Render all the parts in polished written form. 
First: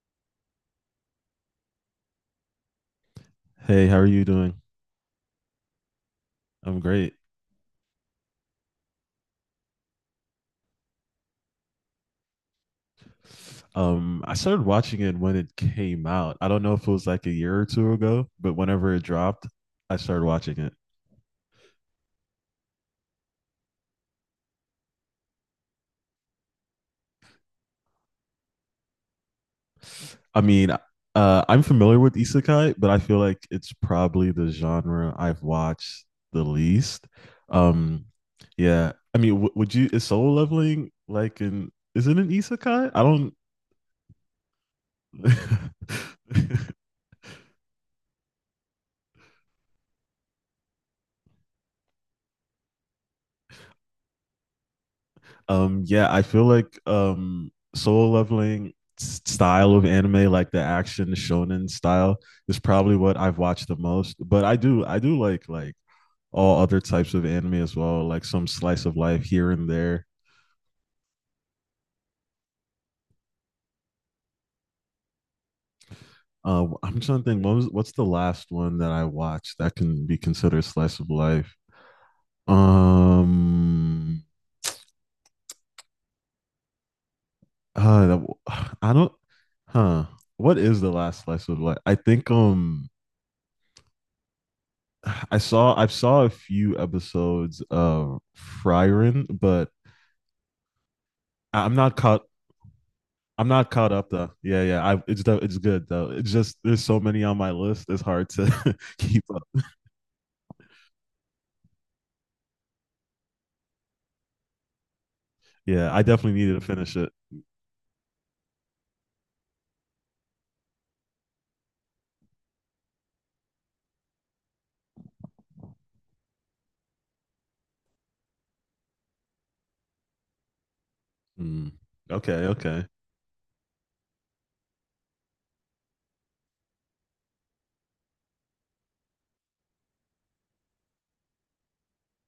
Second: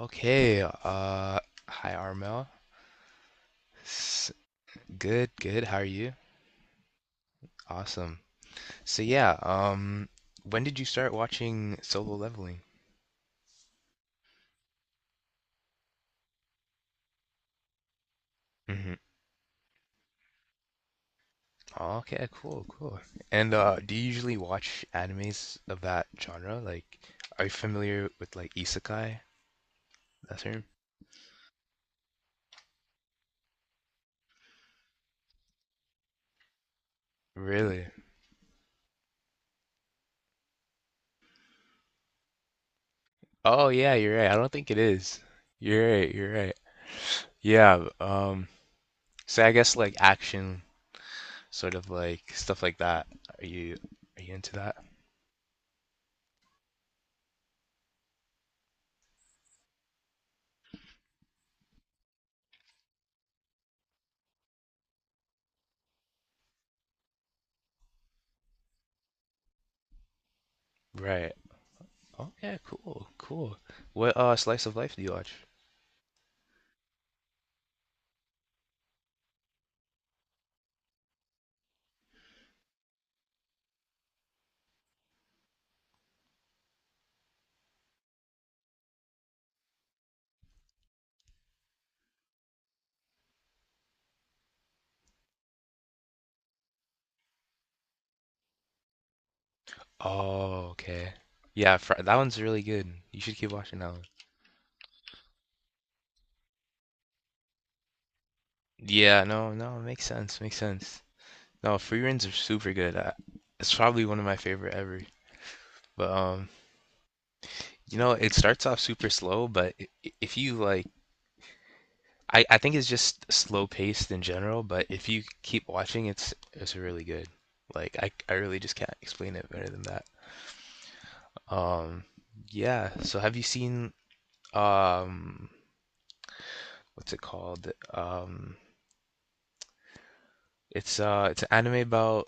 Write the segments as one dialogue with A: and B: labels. A: Okay, uh, hi Armel.
B: Hey, how are you
A: S
B: doing?
A: Good, good. How are you?
B: I'm great.
A: Awesome. So yeah, when did you start watching Solo Leveling?
B: I started watching it when it came out. I don't know if it was like a year or two ago, but whenever
A: Hmm.
B: it dropped, I started watching it.
A: Okay, cool, cool. And do you usually watch animes of that genre? Like, are you familiar with like isekai? That
B: I
A: term?
B: mean, I'm familiar with isekai, but I feel like it's probably the genre I've watched the least.
A: Really?
B: Um, yeah. I mean, w would you, is Soul Leveling like an, is it an isekai? I don't.
A: Oh yeah, you're right. I don't think it is. You're right, you're right. Yeah, so I guess like action, sort of like stuff like that. Are you are you into that?
B: Yeah, I feel like Soul Leveling style of anime, like the action shonen style, is probably what I've watched the most. But I do like all other types of anime as well, like some slice of life here and there.
A: Right. Oh yeah, cool, cool. What slice of life do you watch?
B: I'm trying to think what's the last one that I watched that can be considered slice of life. Um, uh, that w- I don't, huh? What is the last slice of life? I think I saw a few episodes of Frieren, but
A: Oh, okay.
B: I am
A: Yeah, Fr
B: not
A: that
B: caught.
A: one's really good. You should
B: I'm
A: keep
B: not
A: watching that
B: caught
A: one.
B: up though. Yeah, yeah. I it's good though. It's just there's so many on my list. It's hard to
A: Yeah,
B: keep up.
A: no, no, it makes sense, makes sense. No, free runs are super good. It's probably one of my favorite ever.
B: Yeah, I
A: But
B: definitely needed to finish it.
A: it starts off super slow, but if you like, I think it's just slow paced in general. But if you keep watching, it's really good. Like I really just can't explain it better than that.
B: Mm.
A: Um,
B: Okay, okay.
A: yeah. So have you seen um? what's it called? It's an anime about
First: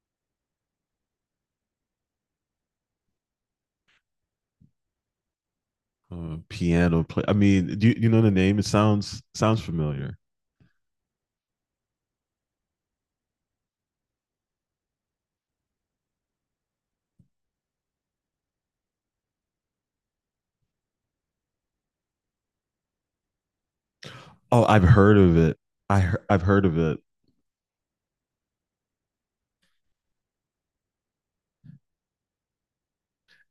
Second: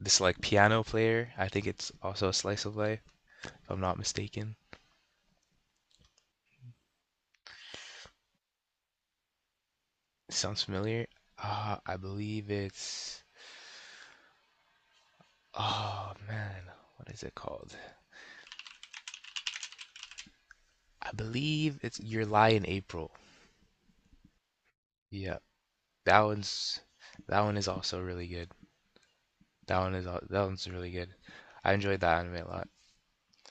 A: this like piano player. I think it's also a slice of life, if I'm not mistaken.
B: Piano play. I mean, you know the name? It sounds familiar.
A: Sounds familiar. I believe it's. Oh man, what is it called? I believe it's Your Lie in April.
B: Oh, I've heard of
A: Yeah,
B: it.
A: that
B: I've heard of
A: one's
B: it.
A: that one is also really good. That one is that one's really good. I enjoyed that anime a lot.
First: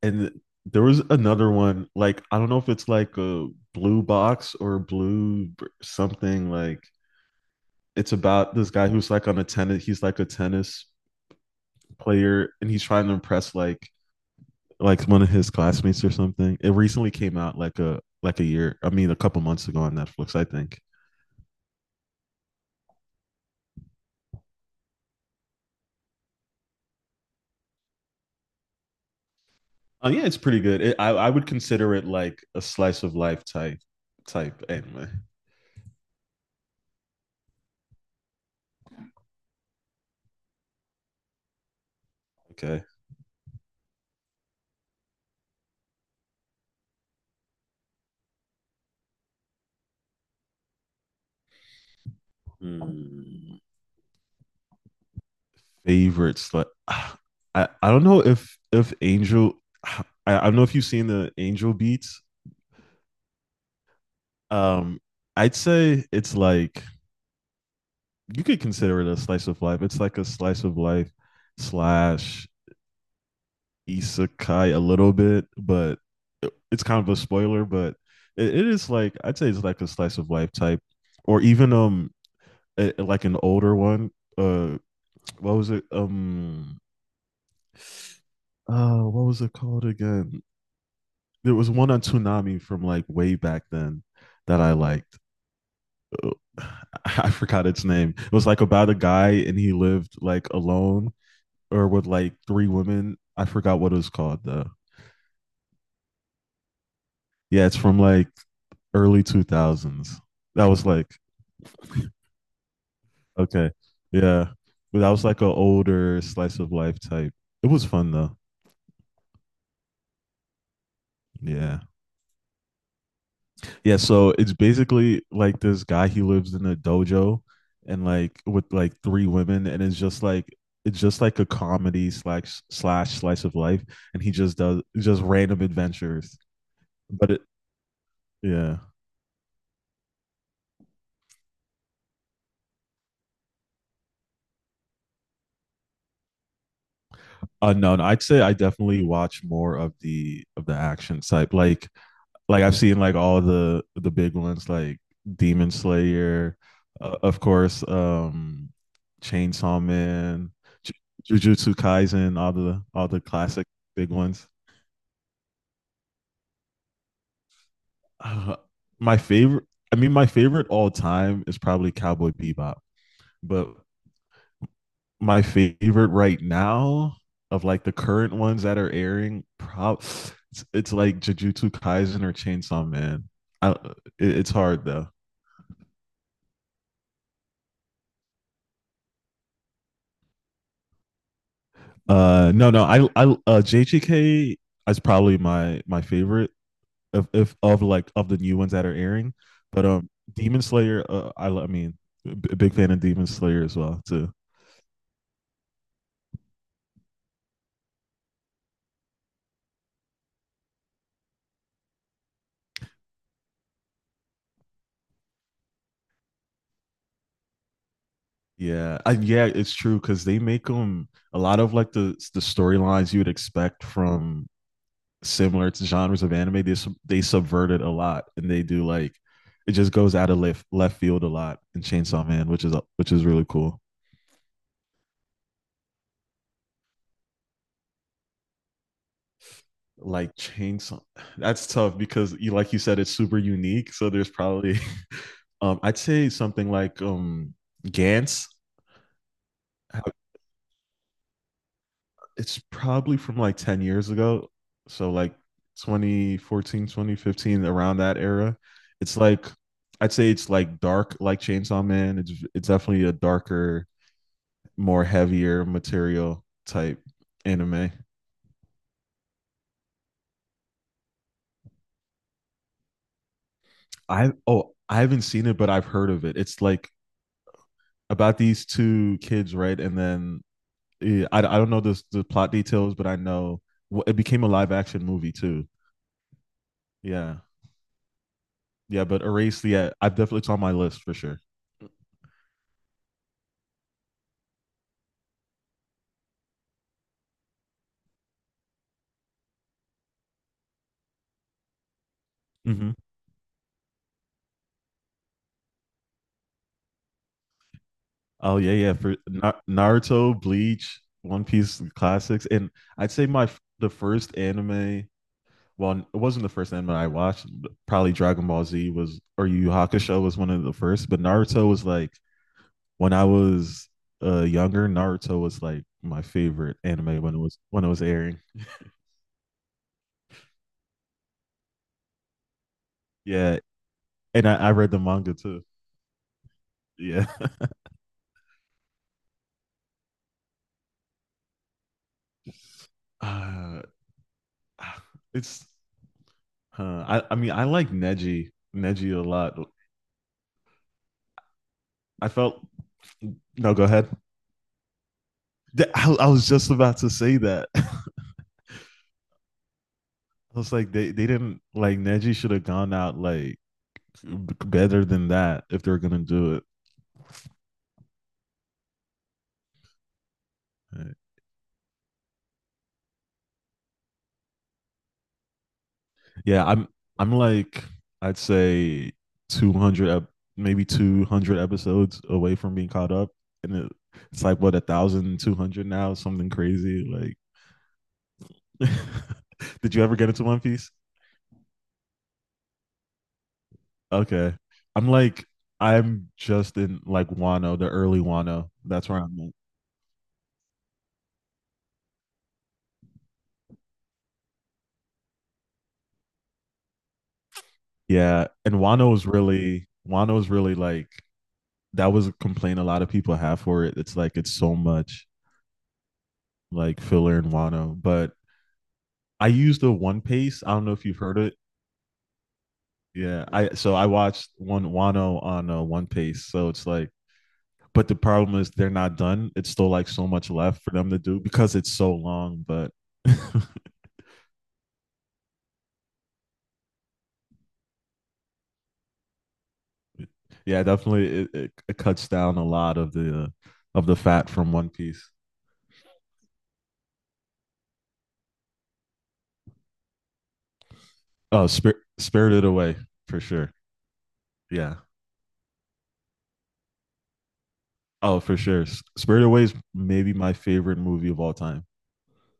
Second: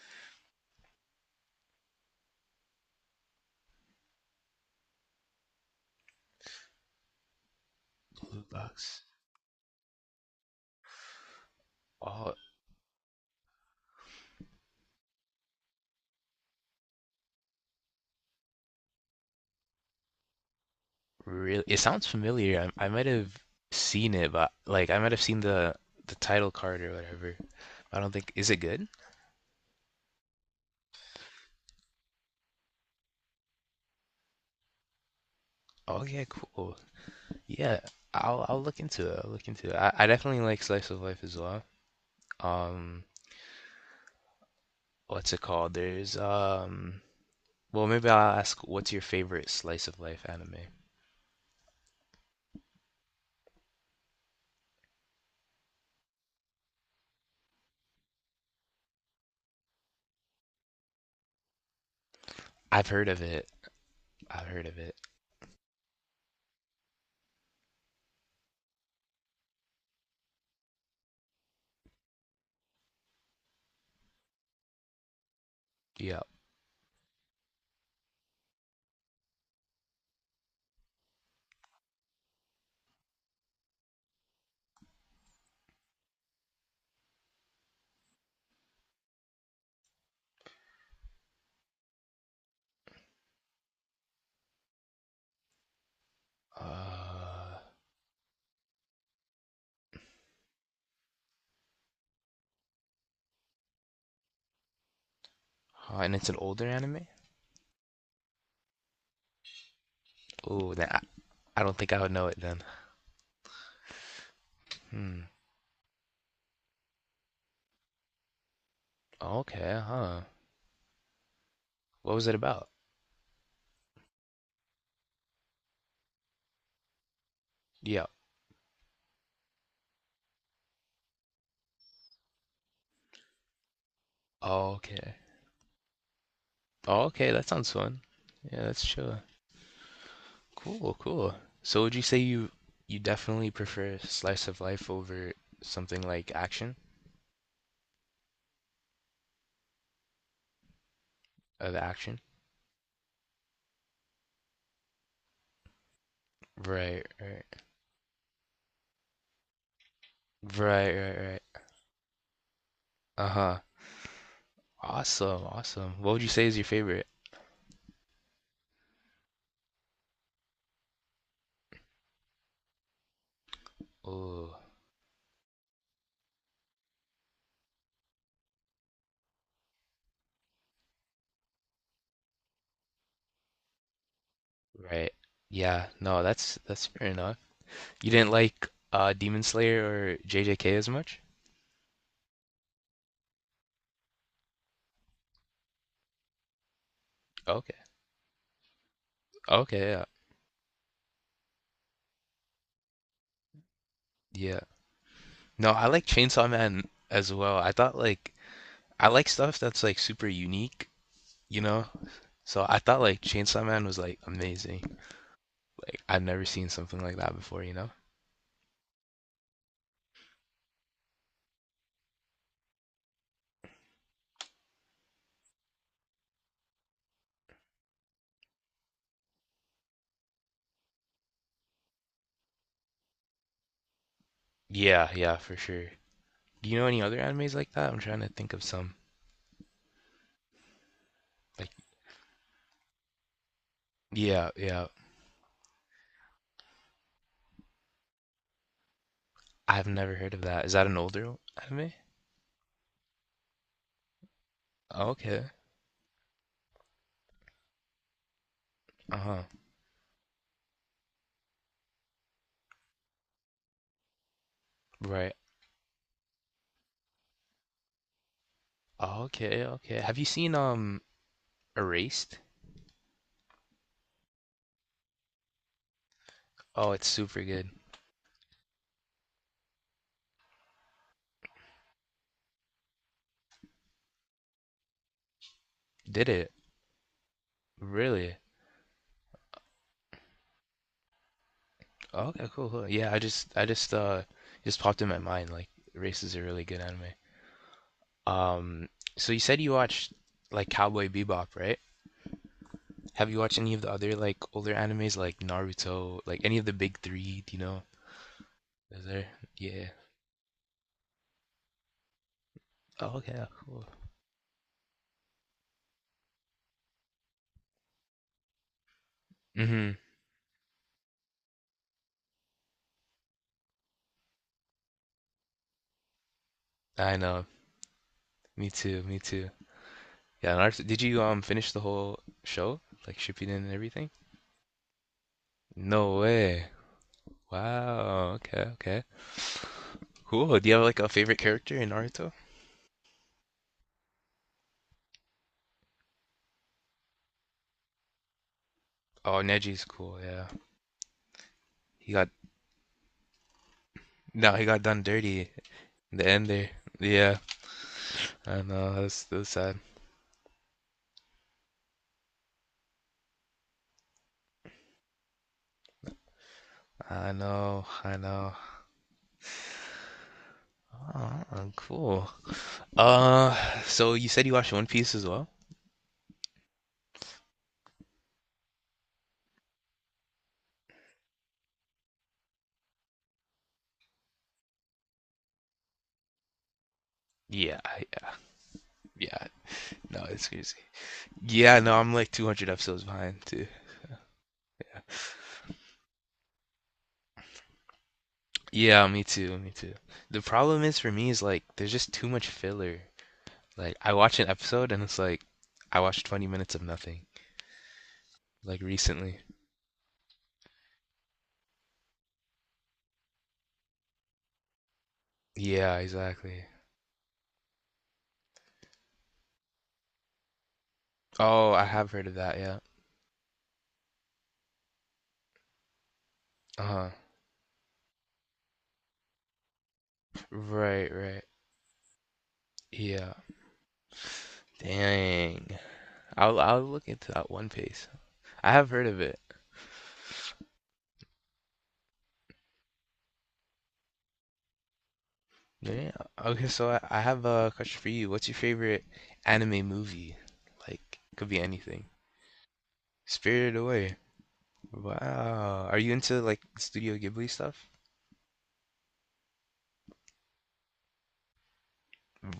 B: And there was another one. Like I don't know if it's like a blue box or something like it's
A: Blue
B: about this guy
A: box.
B: who's like on a tennis he's like a tennis
A: Oh,
B: player, and he's trying to impress like one of his classmates or something. It recently came out like a year, I mean a couple months ago on Netflix, I think.
A: really, it sounds familiar. I might have seen it, but like I might have seen the title card or whatever. I don't think is it good?
B: Yeah, it's pretty good. It, I would consider it like a slice of life type anime.
A: Oh yeah, cool. Yeah, I'll look into it. I'll look into it. I definitely like slice of life as well.
B: Okay.
A: Um, what's it called? There's well maybe I'll ask what's your favorite slice of life anime?
B: Hmm. Favorite slice. I don't know if Angel. I don't know if you've seen the Angel Beats.
A: I've heard of it. I've heard of it.
B: Um, I'd say it's like you could consider it a slice of life. It's like a slice of life slash isekai a little bit, but
A: Yeah.
B: it's kind of a spoiler. But it is like I'd say it's like a slice of life type, or even like an older one. Uh, what was it? What was it called again? There was one on Toonami from like way back then that I liked. I
A: Uh,
B: forgot its name. It was like about a guy, and he lived like alone or with like three women. I forgot what it was called though.
A: huh, and it's an older anime?
B: Yeah, it's from like early 2000s. That
A: Oh,
B: was
A: then
B: like
A: I don't think I would know it then.
B: okay. Yeah. But that
A: Hmm.
B: was like an older slice of life type. It was fun though.
A: Okay, huh.
B: Yeah.
A: What was it about?
B: Yeah, so it's basically like this guy, he lives in a dojo and
A: Yeah.
B: like with like three women, and it's just like a comedy slash slice of life, and he just
A: Oh,
B: does
A: okay.
B: just random adventures.
A: Oh, okay.
B: But it
A: That sounds fun. Yeah,
B: yeah.
A: that's chill. Cool, cool. So would you say you definitely prefer slice of life over something like action?
B: No, no, I'd say I definitely watch more of the action side.
A: Of
B: Like
A: action?
B: like I've seen like all the big ones like Demon Slayer,
A: Right,
B: of
A: right.
B: course, Chainsaw Man,
A: Right,
B: Ju-
A: right, right.
B: Jujutsu Kaisen, all the
A: Uh-huh.
B: classic big ones.
A: Awesome, awesome. What would you say is your favorite?
B: Uh, my favorite, I mean, my favorite all time is probably Cowboy Bebop, but
A: Oh,
B: my favorite right now of like the current ones that are airing, it's like Jujutsu Kaisen or Chainsaw Man. I, it's hard though.
A: right. Yeah, no, that's fair enough. You didn't like Demon Slayer or JJK as much?
B: No, no, JGK is probably my favorite of if
A: Okay.
B: of like of the new ones that are airing. But
A: Okay, yeah.
B: Demon Slayer, I mean, a big fan of Demon Slayer as well too.
A: Yeah. No, I like Chainsaw Man as well. I thought like I like stuff that's like super unique, you know? So I thought like Chainsaw Man was like amazing. Like I've never seen something like that before, you know?
B: Yeah, yeah, it's true because they make them a lot of like the storylines you would expect from similar to genres of anime. They subvert it a lot, and they do like it just goes out of left field a lot in Chainsaw Man, which is really cool.
A: Yeah, yeah, for sure. Do you know any other animes like that? I'm trying to think of some.
B: like chainsaw That's
A: Like
B: tough because you like you said it's super unique, so there's
A: yeah,
B: probably
A: yeah.
B: I'd say something like Gantz.
A: I've never heard of that. Is that an older anime?
B: It's probably from like 10 years ago, so like
A: Okay.
B: 2014, 2015, around that era. it's
A: Uh-huh.
B: like i'd say it's like dark, like Chainsaw Man. It's definitely a darker, more
A: Right.
B: heavier material type anime.
A: Okay, okay. Have you seen Erased?
B: I Oh, I haven't seen it, but I've heard of it. It's like
A: Oh, it's super good.
B: about these two kids, right? And then yeah, I don't know the plot details, but I know. Well, it became a live action movie too.
A: Did it?
B: Yeah,
A: Really?
B: yeah, but Erase, yeah, I definitely it's on my list for sure.
A: Oh, okay, cool, cool. Yeah, I just just popped in my mind like Race is a really good anime. Um, so you said you watched like Cowboy Bebop, right?
B: Hmm.
A: Have you watched any of the other like older animes like Naruto, like any of the big three, do you know?
B: Oh yeah, yeah,
A: Is
B: for
A: there? Yeah.
B: Naruto, Bleach, One Piece classics, and I'd
A: Oh,
B: say
A: okay, cool.
B: the first anime. Well, it wasn't the first anime I watched. But probably Dragon Ball Z was, or Yu Yu
A: Mm-hmm.
B: Hakusho was one of the first, but Naruto was like when I was younger. Naruto was like my favorite
A: I
B: anime when it
A: know.
B: was when it was airing.
A: Me too, me too. Yeah, Naruto, did you finish the whole show? Like Shippuden
B: Yeah,
A: and everything?
B: and I read the manga too.
A: No way.
B: Yeah,
A: Wow. Okay, okay. Cool. Do you have like a favorite character in Naruto?
B: uh, it's. I mean I like Neji a
A: Oh,
B: lot.
A: Neji's cool. Yeah, he
B: I
A: got
B: felt No. Go ahead.
A: no, he got done dirty
B: I,
A: in the
B: I
A: end
B: was
A: there.
B: just about to say
A: Yeah,
B: that. I
A: I know. That's sad.
B: was like they didn't, like, Neji should have gone out like better than that if they're gonna do
A: I know. I know.
B: it.
A: Oh, cool. Uh, so you said you watched One Piece as well?
B: Yeah, I'm like I'd say 200, maybe 200 episodes away from being caught up, and it's like, what, 1,200 now, something crazy like
A: Yeah. Yeah.
B: Did you ever
A: No,
B: get into
A: it's
B: One
A: crazy.
B: Piece?
A: Yeah. No, I'm like 200 episodes behind too.
B: Okay. I'm like, I'm just in like Wano, the early Wano.
A: Yeah,
B: That's where
A: me
B: I'm at.
A: too. Me too. The problem is for me is like there's just too much filler. Like I watch an episode and it's like I watched 20 minutes of nothing.
B: Yeah. And
A: Like recently.
B: Wano is really like, that was a complaint a lot of people have for it. It's like, it's so much
A: Yeah, exactly.
B: like filler in Wano. But I used the One Piece. I don't know if you've heard it.
A: Oh, I have heard of that, yeah.
B: Yeah. So I watched one Wano on One Piece. So it's
A: Uh-huh.
B: like, but the problem is they're not done. It's still like so much left for them
A: Right,
B: to do
A: right.
B: because it's so long, but
A: Yeah. Dang. I'll look into that One Piece. I have heard of it.
B: yeah, definitely. It cuts down a lot of the fat from One Piece.
A: Yeah. Okay, so I have a question for you. What's your favorite anime movie? Like, could be
B: Oh,
A: anything.
B: Spirited Away for sure.
A: Spirited Away.
B: Yeah.
A: Wow. Are you into like Studio Ghibli stuff?
B: Oh, for sure. Spirited Away is maybe my favorite movie of all time.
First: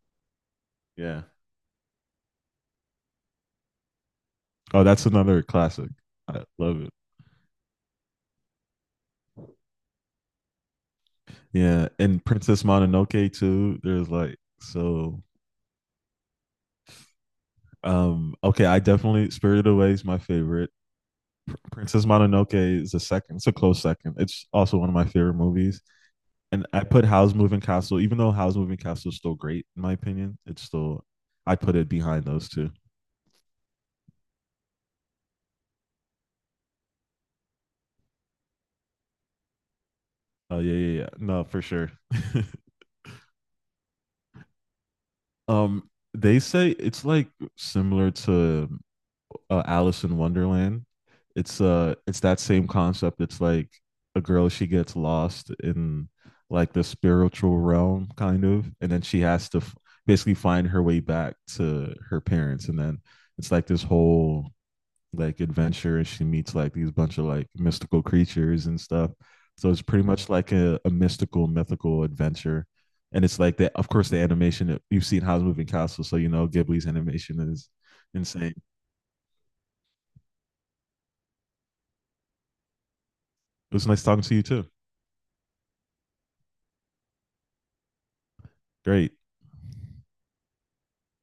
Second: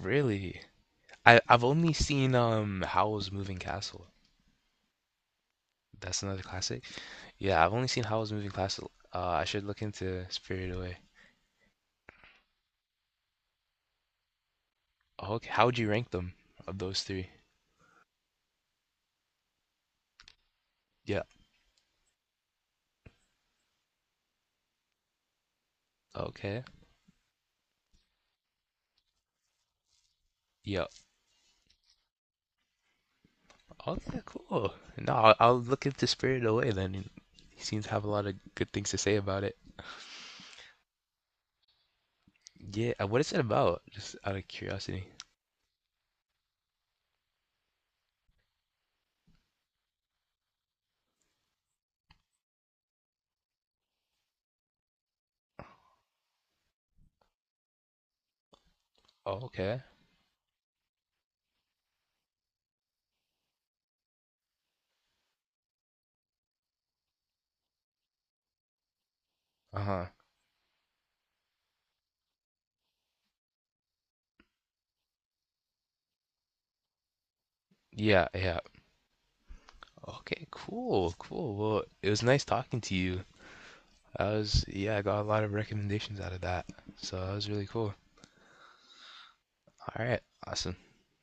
A: Really?
B: Yeah.
A: I've only seen Howl's Moving Castle.
B: Oh, that's another classic.
A: That's another
B: I love
A: classic.
B: it.
A: Yeah, I've only seen Howl's Moving Castle. I should look into Spirited Away.
B: Yeah, and Princess Mononoke too. There's like so.
A: Okay, how would you rank them of those three?
B: Okay, I definitely Spirited Away is my favorite.
A: Yeah.
B: Princess Mononoke is a second. It's a close second. It's also one of my favorite movies.
A: Okay.
B: And I put How's Moving Castle, even though How's Moving Castle is still great in my opinion, it's
A: Yeah.
B: still I put it behind those two.
A: Okay. Cool. No, I'll look into Spirited Away then. And he seems to have a lot of good things to say about it.
B: Oh yeah, yeah, yeah. No, for sure.
A: Yeah. What is it about? Just out of curiosity.
B: They say it's like similar to Alice in Wonderland. It's that same concept. It's like a girl, she gets lost in like the spiritual realm, kind of, and then she
A: Oh,
B: has to
A: okay.
B: basically find her way back to her parents, and then it's like this whole like adventure, and she meets like these bunch of like mystical creatures and stuff. So it's pretty
A: Uh-huh.
B: much like a mystical, mythical adventure. And it's like that, of course, the animation, you've seen Howl's Moving Castle, so, Ghibli's animation is
A: Yeah.
B: insane.
A: Yeah. Okay. Cool. Cool. Well, it was nice talking to you.
B: It was nice talking to you too.
A: Yeah, I got a lot of recommendations out of that. So that was really cool.
B: Great.
A: All right. Awesome.